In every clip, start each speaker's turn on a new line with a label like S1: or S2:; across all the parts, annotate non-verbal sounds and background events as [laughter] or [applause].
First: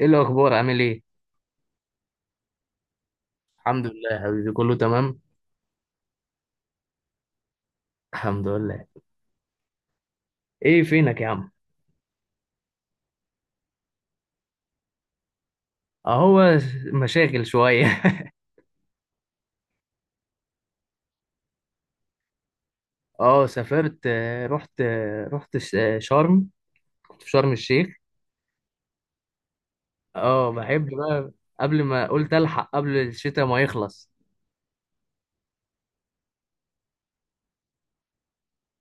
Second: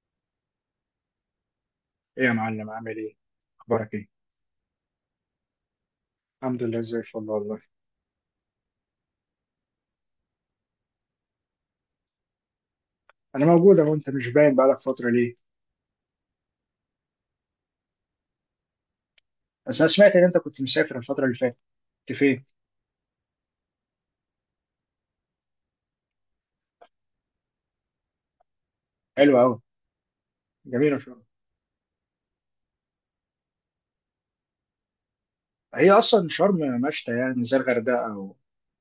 S1: ايه الاخبار، عامل ايه؟
S2: ايه يا معلم عامل ايه؟
S1: الحمد
S2: اخبارك ايه؟
S1: لله يا حبيبي، كله تمام.
S2: الحمد لله زي الفل والله.
S1: الحمد لله. ايه فينك يا عم؟
S2: انا موجود اهو، انت مش باين بقالك فترة ليه؟
S1: اهو. مشاغل شويه.
S2: بس انا سمعت ان انت كنت مسافر الفترة اللي فاتت، كنت فين؟
S1: [laughs] اه، سافرت، رحت شرم. كنت في شرم الشيخ.
S2: حلو قوي.
S1: اه بحب
S2: جميلة شرم.
S1: بقى. قبل ما قلت الحق قبل الشتاء ما يخلص.
S2: هي اصلا شرم مشتى يعني زي الغردقة او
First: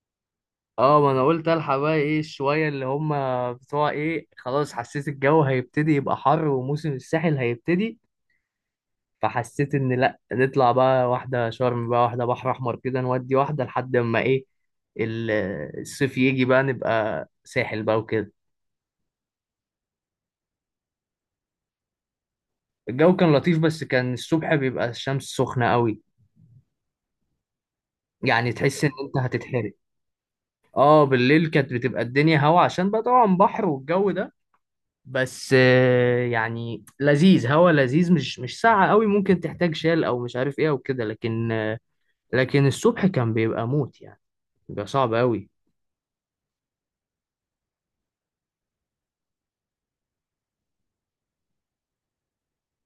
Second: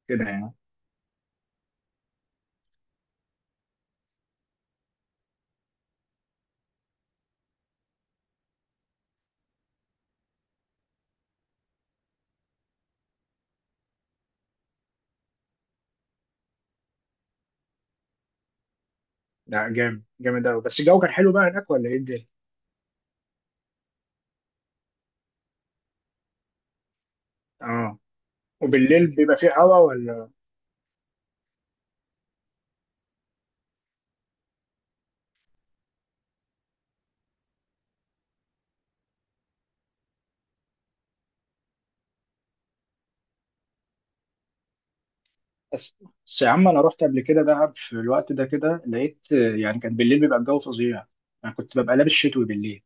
S2: كده يعني.
S1: اه، ما انا قلت الحق بقى، ايه شويه اللي هم بتوع ايه، خلاص حسيت الجو هيبتدي يبقى حر، وموسم الساحل هيبتدي. فحسيت ان لا نطلع بقى واحده شرم، بقى واحده بحر احمر كده، نودي واحده لحد ما ايه ال- الصيف يجي، بقى نبقى ساحل بقى وكده.
S2: لا جامد جامد قوي، بس الجو كان حلو بقى هناك ولا ايه الدنيا؟
S1: الجو كان لطيف، بس كان الصبح بيبقى الشمس سخنه قوي،
S2: اه،
S1: يعني تحس ان
S2: وبالليل
S1: انت
S2: بيبقى فيه
S1: هتتحرق.
S2: هوا ولا
S1: اه، بالليل كانت بتبقى الدنيا هوا، عشان بقى طبعا بحر والجو ده. بس يعني لذيذ، هوا لذيذ، مش ساقعه قوي، ممكن تحتاج شال او مش عارف ايه او كده، لكن الصبح كان بيبقى موت يعني، بيبقى صعب قوي.
S2: بس بس يا عم انا رحت قبل كده دهب في الوقت ده كده لقيت يعني كان بالليل بيبقى الجو فظيع. انا كنت ببقى لابس شتوي بالليل.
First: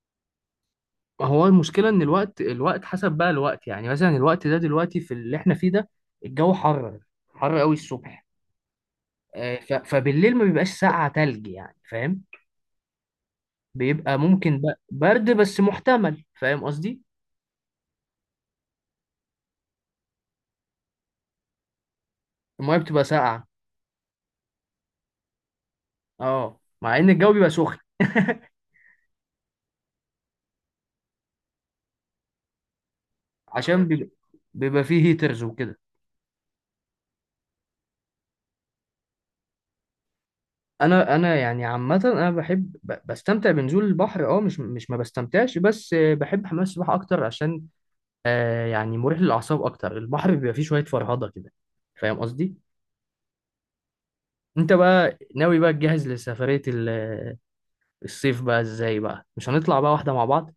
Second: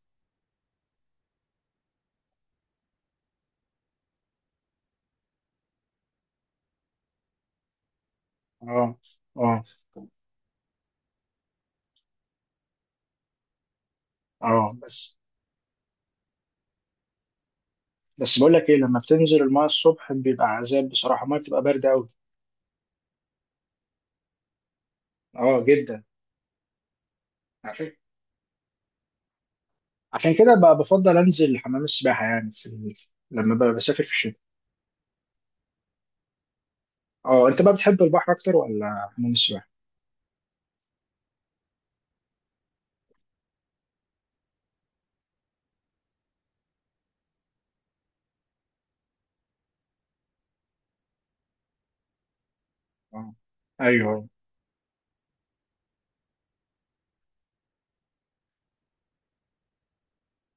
S1: هو المشكلة إن الوقت حسب بقى الوقت، يعني مثلا الوقت ده دلوقتي في اللي إحنا فيه ده الجو حر، حر قوي الصبح.
S2: اه، اه،
S1: فبالليل ما بيبقاش ساقعة تلج، يعني فاهم. بيبقى ممكن
S2: اه.
S1: بقى
S2: بس
S1: برد بس محتمل، فاهم قصدي.
S2: بس بقول لك ايه، لما بتنزل المايه الصبح بيبقى عذاب بصراحه، المايه بتبقى بارده قوي.
S1: المية بتبقى ساقعة،
S2: اه جدا.
S1: اه مع إن الجو بيبقى سخن.
S2: عشان عشان كده بقى بفضل انزل حمام السباحه يعني في ال... لما ببقى
S1: عشان
S2: بسافر
S1: بيبقى,
S2: في الشتاء.
S1: بيبقى فيه هيترز وكده.
S2: اه انت بقى بتحب البحر اكتر ولا حمام السباحه؟
S1: أنا يعني عامة أنا بحب بستمتع بنزول البحر، اه مش ما بستمتعش، بس بحب حمام السباحة أكتر، عشان يعني مريح للأعصاب أكتر، البحر بيبقى فيه شوية فرهضة كده. فاهم قصدي؟
S2: اه. ايوه.
S1: أنت بقى ناوي بقى تجهز لسفرية الصيف بقى إزاي بقى؟ مش هنطلع بقى واحدة مع بعض؟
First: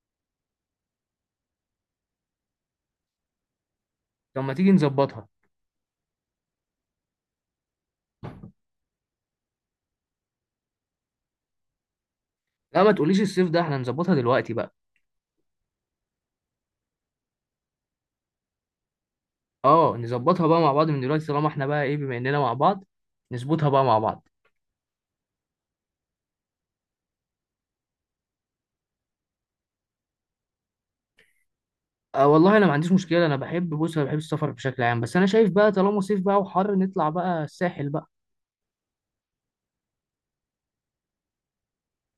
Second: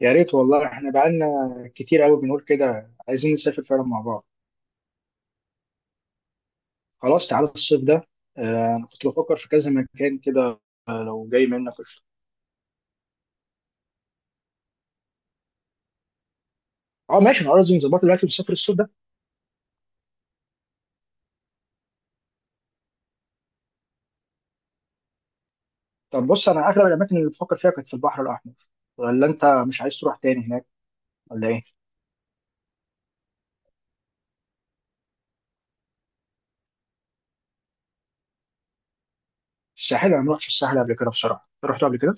S2: يا ريت والله، احنا بقالنا كتير قوي بنقول كده عايزين نسافر فعلا مع بعض.
S1: طب ما تيجي نظبطها.
S2: خلاص تعالى الصيف ده. آه انا كنت بفكر في كذا مكان كده. لو جاي منك قشطة.
S1: لا، ما تقوليش الصيف ده، احنا نظبطها دلوقتي بقى.
S2: اه ماشي، انا قصدي نظبطه دلوقتي ونسافر الصيف ده.
S1: اه، نظبطها بقى مع بعض من دلوقتي طالما احنا بقى ايه بما اننا مع بعض، نظبطها بقى مع بعض.
S2: طب بص، انا اغلب الاماكن اللي بفكر فيها كانت في البحر الاحمر، ولا انت مش عايز تروح تاني هناك ولا ايه؟
S1: آه والله انا ما عنديش مشكلة، انا بحب، بص انا بحب السفر بشكل عام، بس انا شايف بقى طالما صيف بقى وحر، نطلع بقى الساحل بقى.
S2: الساحل انا ما رحتش الساحل قبل كده بصراحه، أنت رحت قبل كده؟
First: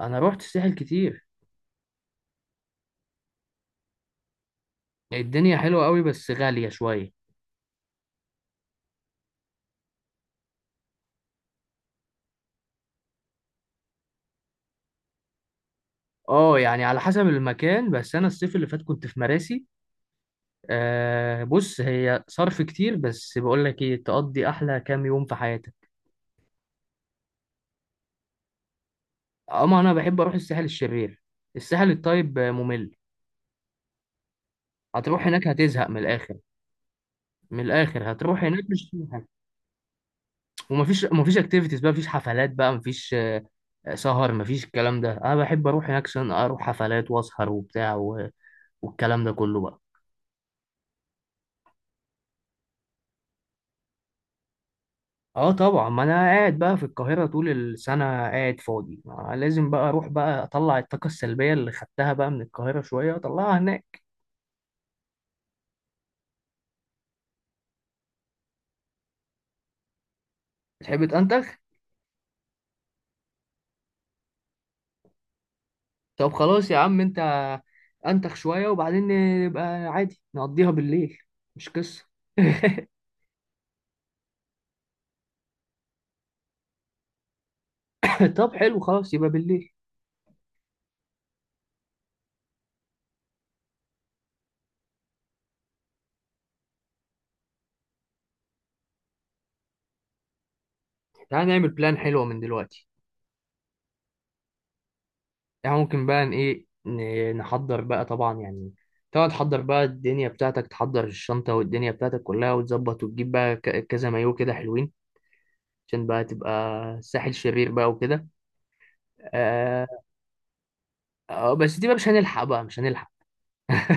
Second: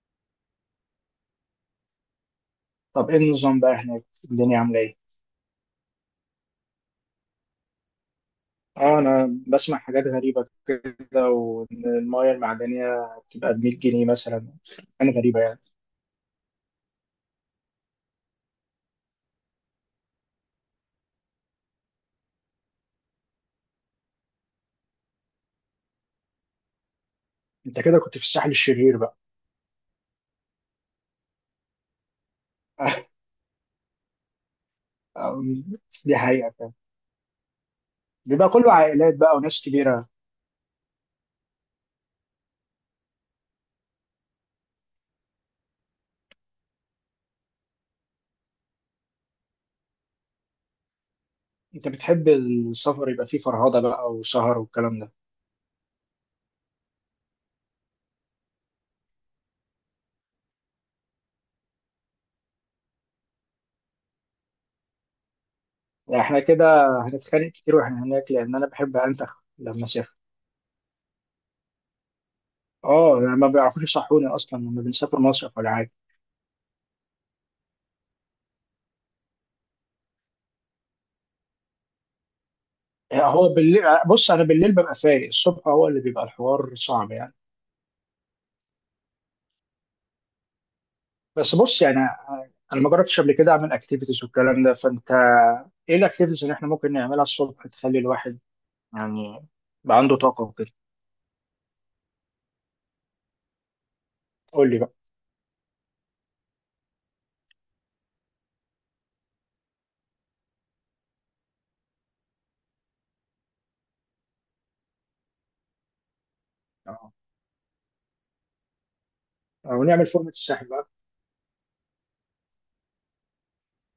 S1: انا روحت الساحل كتير.
S2: طب ايه النظام بقى هناك؟ الدنيا عامله ايه؟
S1: الدنيا حلوة قوي بس غالية شوية.
S2: اه انا بسمع حاجات غريبه كده، وان المايه المعدنيه بتبقى ب 100 جنيه مثلا. انا غريبه يعني.
S1: اه يعني على حسب المكان، بس انا الصيف اللي فات كنت في مراسي. بص هي صرف كتير بس بقول لك ايه، تقضي احلى كام يوم في حياتك.
S2: انت كده كنت في الساحل الشرير بقى.
S1: اما انا بحب اروح الساحل الشرير. الساحل الطيب ممل.
S2: [laughs]
S1: هتروح هناك
S2: أم،
S1: هتزهق من
S2: دي
S1: الاخر.
S2: حقيقه فعلا.
S1: من الاخر هتروح
S2: بيبقى
S1: هناك
S2: كله
S1: مش هتعمل
S2: عائلات
S1: حاجة.
S2: بقى وناس كبيره.
S1: ومفيش اكتيفيتيز بقى، مفيش حفلات بقى، مفيش سهر، مفيش الكلام ده. انا بحب اروح هناك عشان اروح حفلات واسهر وبتاع والكلام ده كله بقى.
S2: انت بتحب السفر يبقى فيه فرهضه بقى وسهر والكلام ده.
S1: اه طبعا، ما انا قاعد بقى في القاهرة طول السنة قاعد فاضي، ما لازم بقى اروح بقى اطلع الطاقة السلبية اللي خدتها بقى من القاهرة شوية اطلعها هناك.
S2: يعني احنا كده هنتخانق كتير واحنا هناك، لان انا بحب انتخ لما اسافر.
S1: تحب تنتخ؟
S2: اه يعني ما بيعرفوش يصحوني اصلا لما بنسافر مصيف ولا حاجه.
S1: طب خلاص يا عم انت، انتخ شوية وبعدين نبقى عادي نقضيها بالليل، مش قصة.
S2: يعني هو بالليل، بص انا بالليل ببقى فايق، الصبح هو اللي بيبقى الحوار صعب يعني.
S1: [laughs] طب حلو خلاص يبقى بالليل.
S2: بس بص يعني، انا ما جربتش قبل كده اعمل اكتيفيتيز والكلام ده، فانت ايه الاكتيفيتيز اللي احنا ممكن نعملها الصبح تخلي الواحد يعني يبقى عنده طاقه وكده؟
S1: تعالى نعمل بلان حلوة من دلوقتي.
S2: قول لي بقى.
S1: يعني ممكن بقى نحضر بقى، طبعا يعني، طبعا تحضر بقى الدنيا بتاعتك، تحضر الشنطة والدنيا بتاعتك كلها وتظبط، وتجيب بقى كذا مايو كده حلوين، عشان بقى تبقى
S2: اه،
S1: ساحل شرير بقى وكده. آه.
S2: ونعمل فورمه الساحل بقى.
S1: بس دي بقى مش هنلحق بقى، مش هنلحق.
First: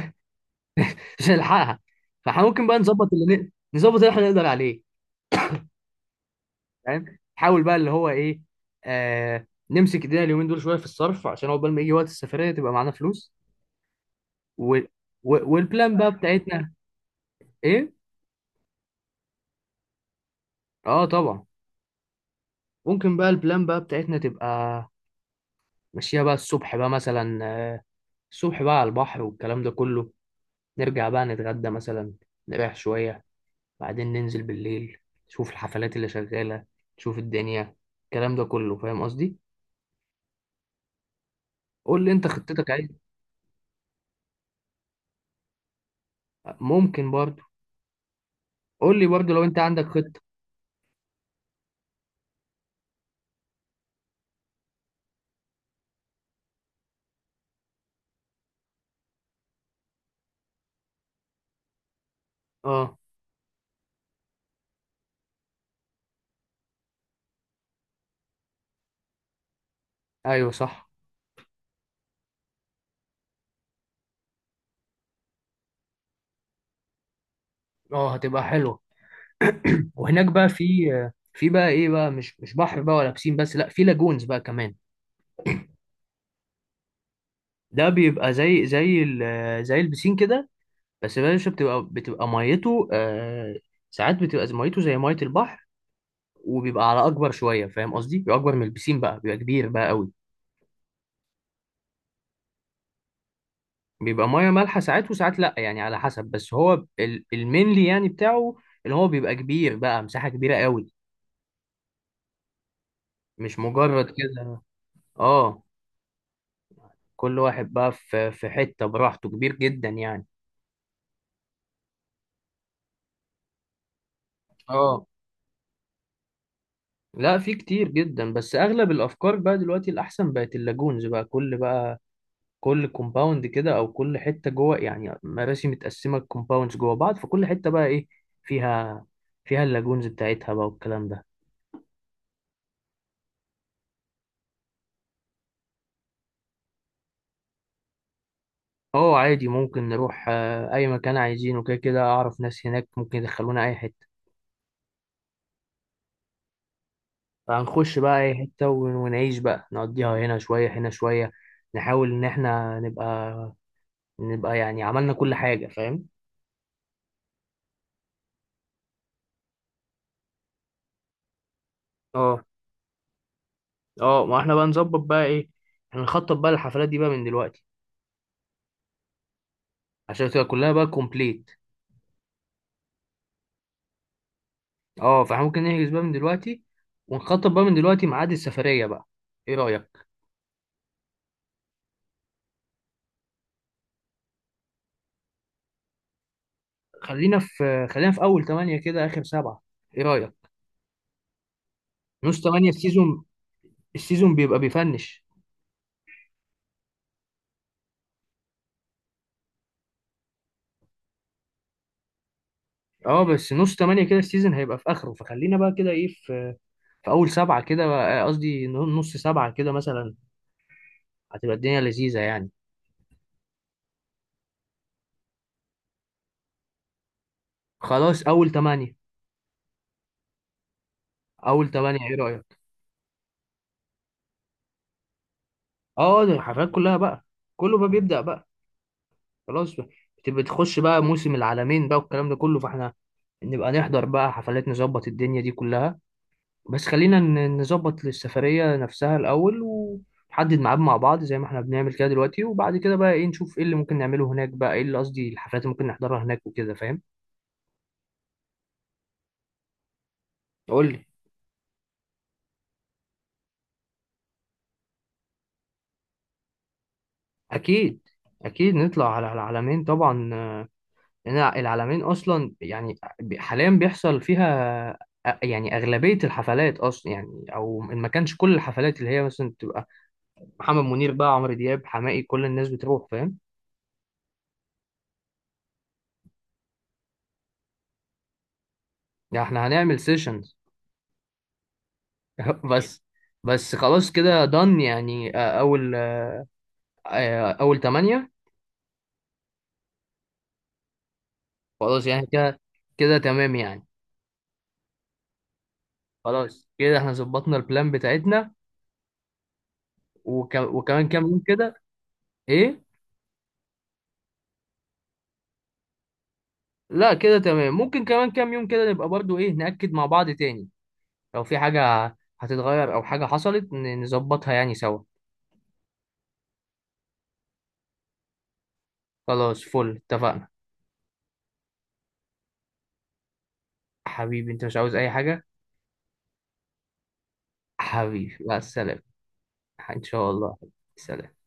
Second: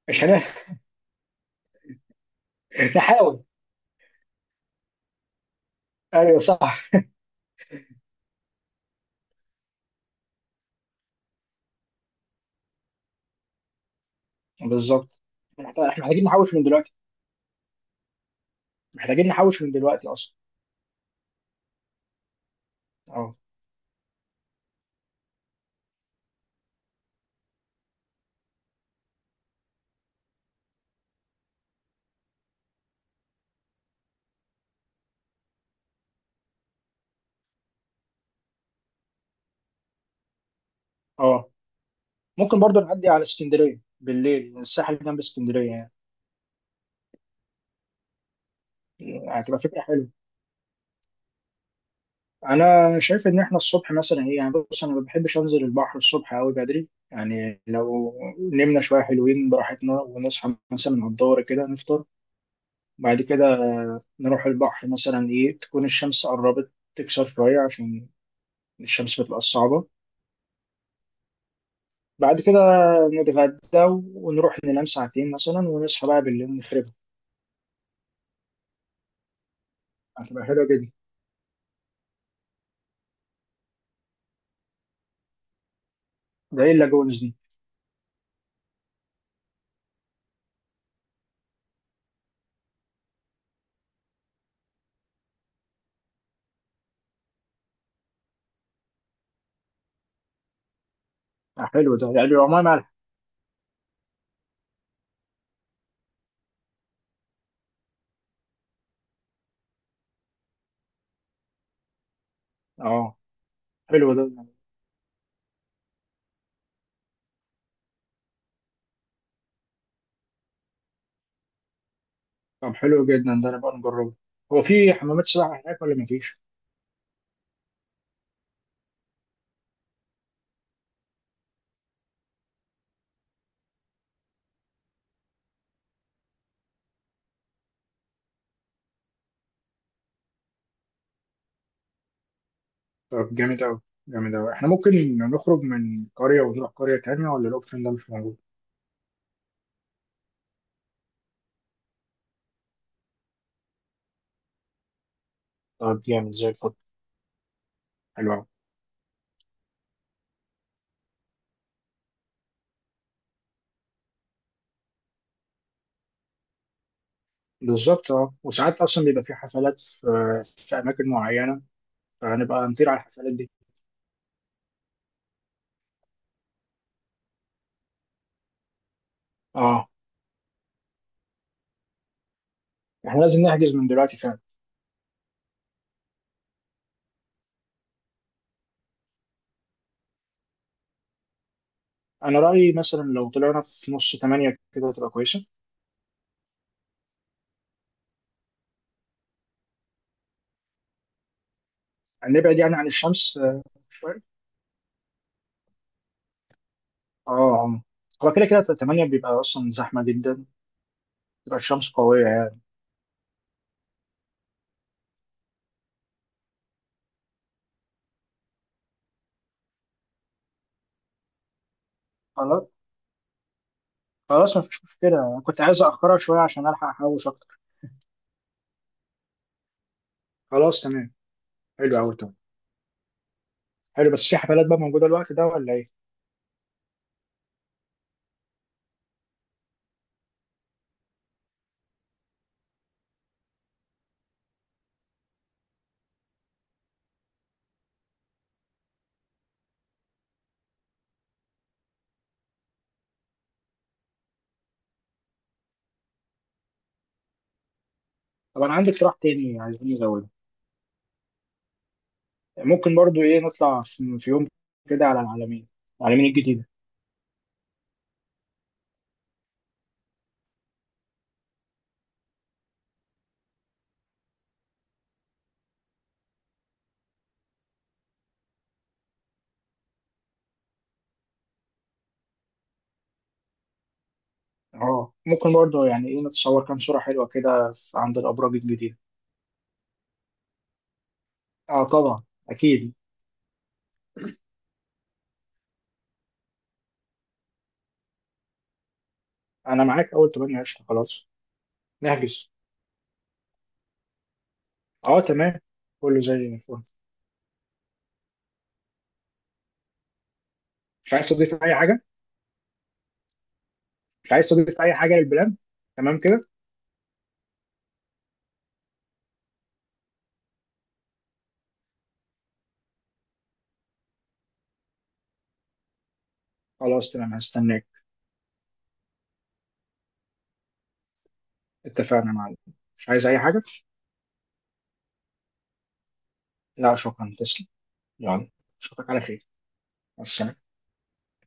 S2: مش هنعمل؟
S1: [laughs] مش هنلحقها. فاحنا ممكن بقى
S2: [laughs]
S1: نظبط اللي
S2: نحاول.
S1: نظبط اللي احنا نقدر عليه.
S2: ايوه صح.
S1: فاهم، نحاول بقى اللي هو ايه. نمسك ايدينا اليومين دول شويه في الصرف، عشان عقبال ما يجي وقت السفريه تبقى معانا فلوس، و...
S2: بالظبط. احنا
S1: والبلان بقى
S2: محتاجين نحوش من
S1: بتاعتنا.
S2: دلوقتي.
S1: ايه؟
S2: محتاجين نحوش من دلوقتي اصلا.
S1: اه طبعا، ممكن بقى
S2: اه.
S1: البلان بقى بتاعتنا تبقى ماشيه بقى الصبح بقى مثلا، الصبح بقى على البحر والكلام ده كله، نرجع بقى نتغدى مثلا، نريح شويه، بعدين ننزل بالليل، نشوف الحفلات اللي شغالة، نشوف الدنيا، الكلام ده كله فاهم قصدي.
S2: اه
S1: قول لي انت
S2: ممكن
S1: خطتك
S2: برضه
S1: عايز.
S2: نعدي على اسكندريه بالليل، الساحل جنب اسكندريه يعني.
S1: ممكن برضو. قول لي برضو لو
S2: هتبقى
S1: انت
S2: فكره
S1: عندك
S2: حلوه.
S1: خطة.
S2: انا شايف ان احنا الصبح مثلا ايه يعني، بص انا ما بحبش انزل البحر الصبح قوي بدري يعني، لو نمنا شويه حلوين براحتنا ونصحى مثلا على الظهر كده نفطر،
S1: اه
S2: بعد كده نروح البحر مثلا ايه تكون الشمس قربت تكسر شويه، عشان الشمس بتبقى صعبه.
S1: ايوه صح.
S2: بعد كده نتغدى، ونروح ننام ساعتين مثلا ونصحى بقى بالليل نخرب.
S1: اه هتبقى حلوة. وهناك
S2: هتبقى
S1: بقى في
S2: حلوة جدا.
S1: في بقى ايه بقى، مش بحر بقى ولا بسين، بس لا في لاجونز بقى كمان.
S2: ده ايه اللاجونز دي؟
S1: ده بيبقى زي البسين كده، بس يا باشا بتبقى ميته. ساعات بتبقى ميته زي ميه البحر، وبيبقى على اكبر شويه، فاهم قصدي، بيبقى اكبر من البسين بقى، بيبقى كبير بقى قوي.
S2: حلو ده، يعني بيبقى ميه مالحة؟
S1: بيبقى ميه مالحه ساعات، وساعات لا، يعني على حسب. بس هو المينلي يعني بتاعه، اللي هو بيبقى كبير بقى مساحه كبيره قوي،
S2: اه.
S1: مش مجرد
S2: حلو ده.
S1: كده. اه كل واحد بقى في حته براحته، كبير جدا يعني.
S2: طب حلو جدا ده، نبقى نجربه. هو في
S1: اه
S2: حمامات سباحة هناك ولا مفيش؟
S1: لا في كتير جدا، بس اغلب الافكار بقى دلوقتي الاحسن بقت اللاجونز بقى، كل كومباوند كده او كل حته جوه، يعني مراسي متقسمه كومباوندز جوه بعض، فكل حته بقى ايه فيها فيها اللاجونز بتاعتها بقى والكلام ده.
S2: طب جامد أوي. جامد أوي. احنا ممكن نخرج من قرية ونروح قرية تانية، ولا الأوبشن ده مش موجود؟
S1: اه عادي، ممكن نروح اي مكان عايزينه كده، كده اعرف ناس هناك ممكن يدخلونا اي حته.
S2: طب جامد زي الفل.
S1: فهنخش بقى
S2: حلو
S1: اي
S2: أوي.
S1: حته ونعيش بقى، نقضيها هنا شويه هنا شويه، نحاول ان احنا نبقى يعني عملنا كل حاجه، فاهم.
S2: بالظبط. اه وساعات أصلا بيبقى في حفلات في أماكن معينة،
S1: اه
S2: فهنبقى نطير على الحفلات دي.
S1: اه، ما احنا بقى نظبط بقى ايه، احنا نخطط بقى الحفلات دي بقى من دلوقتي
S2: اه.
S1: عشان تبقى كلها بقى كومبليت.
S2: احنا لازم نحجز من دلوقتي فعلا.
S1: اه فاحنا ممكن نحجز بقى من دلوقتي، ونخطط بقى من دلوقتي ميعاد السفريه بقى. ايه رايك؟
S2: أنا رأيي مثلا لو طلعنا في نص تمانية كده تبقى كويسة.
S1: خلينا في اول 8 كده اخر 7. ايه رايك، نص
S2: نبعد
S1: 8
S2: يعني
S1: في
S2: عن
S1: سيزون؟
S2: الشمس، شوية.
S1: السيزون بيبقى بيفنش.
S2: اه اه. هو كده كده تمانية بيبقى أصلا زحمة جدا، بتبقى الشمس قوية يعني.
S1: اه بس نص تمانية كده السيزون هيبقى في اخره، فخلينا بقى كده ايه في اول سبعة كده، قصدي نص سبعة كده مثلا، هتبقى الدنيا لذيذة يعني.
S2: خلاص. خلاص مفيش مشكلة، أنا كنت عايز أأخرها شوية عشان ألحق أحوش أكتر.
S1: خلاص اول تمانية.
S2: خلاص تمام.
S1: اول
S2: حلو
S1: تمانية ايه
S2: أوي تمام.
S1: رأيك؟
S2: حلو، بس في حفلات بقى موجودة الوقت ده ولا إيه؟
S1: اه ده الحفلات كلها بقى، كله بقى بيبدأ بقى، خلاص بقى، بتبقى تخش بقى موسم العالمين بقى والكلام ده كله، فاحنا نبقى نحضر بقى حفلات، نظبط الدنيا دي كلها. بس خلينا نظبط للسفرية نفسها الأول، ونحدد ميعاد مع بعض زي ما احنا بنعمل كده دلوقتي، وبعد كده بقى ايه نشوف ايه اللي ممكن نعمله هناك، بقى ايه اللي قصدي الحفلات اللي ممكن نحضرها هناك وكده فاهم.
S2: طب أنا عندي اقتراح تاني، عايزين نزوده.
S1: قول لي.
S2: ممكن برضو إيه نطلع في يوم كده على العلمين، العلمين الجديدة.
S1: أكيد، أكيد نطلع على العلمين طبعا. لأن العلمين أصلا يعني حاليا بيحصل فيها يعني أغلبية الحفلات، أصلا يعني أو إن ما كانش كل الحفلات اللي هي مثلا تبقى محمد منير بقى، عمرو دياب، حماقي، كل الناس بتروح فاهم.
S2: اه ممكن برضو يعني إيه نتصور كام صورة حلوة كده عند الأبراج الجديدة.
S1: يعني احنا هنعمل سيشن.
S2: اه طبعا.
S1: [laughs]
S2: أكيد.
S1: بس بس خلاص كده دن يعني، اول تمانية.
S2: أنا معاك أول تمانية قشطة خلاص.
S1: خلاص يعني
S2: نحجز.
S1: كده، كده تمام يعني.
S2: اه تمام. كله زي
S1: خلاص
S2: الفل.
S1: كده احنا ظبطنا البلان بتاعتنا، وكمان
S2: مش
S1: كام
S2: عايز
S1: يوم
S2: تضيف اي
S1: كده.
S2: حاجه؟
S1: ايه؟
S2: مش عايز تضيف اي حاجه للبلان؟ تمام كده.
S1: لا كده تمام، ممكن كمان كام يوم كده نبقى برضو ايه نأكد مع بعض تاني لو في حاجة هتتغير او حاجة حصلت نظبطها يعني سوا.
S2: خلاص تمام، هستناك.
S1: خلاص فل اتفقنا.
S2: اتفقنا يا معلم. مش عايز اي حاجه؟
S1: حبيبي انت مش عاوز اي حاجة.
S2: لا شكرا تسلم.
S1: حبيبي
S2: يلا
S1: مع السلامة.
S2: اشوفك على خير.
S1: ان
S2: مع
S1: شاء الله.
S2: السلامه.
S1: سلام.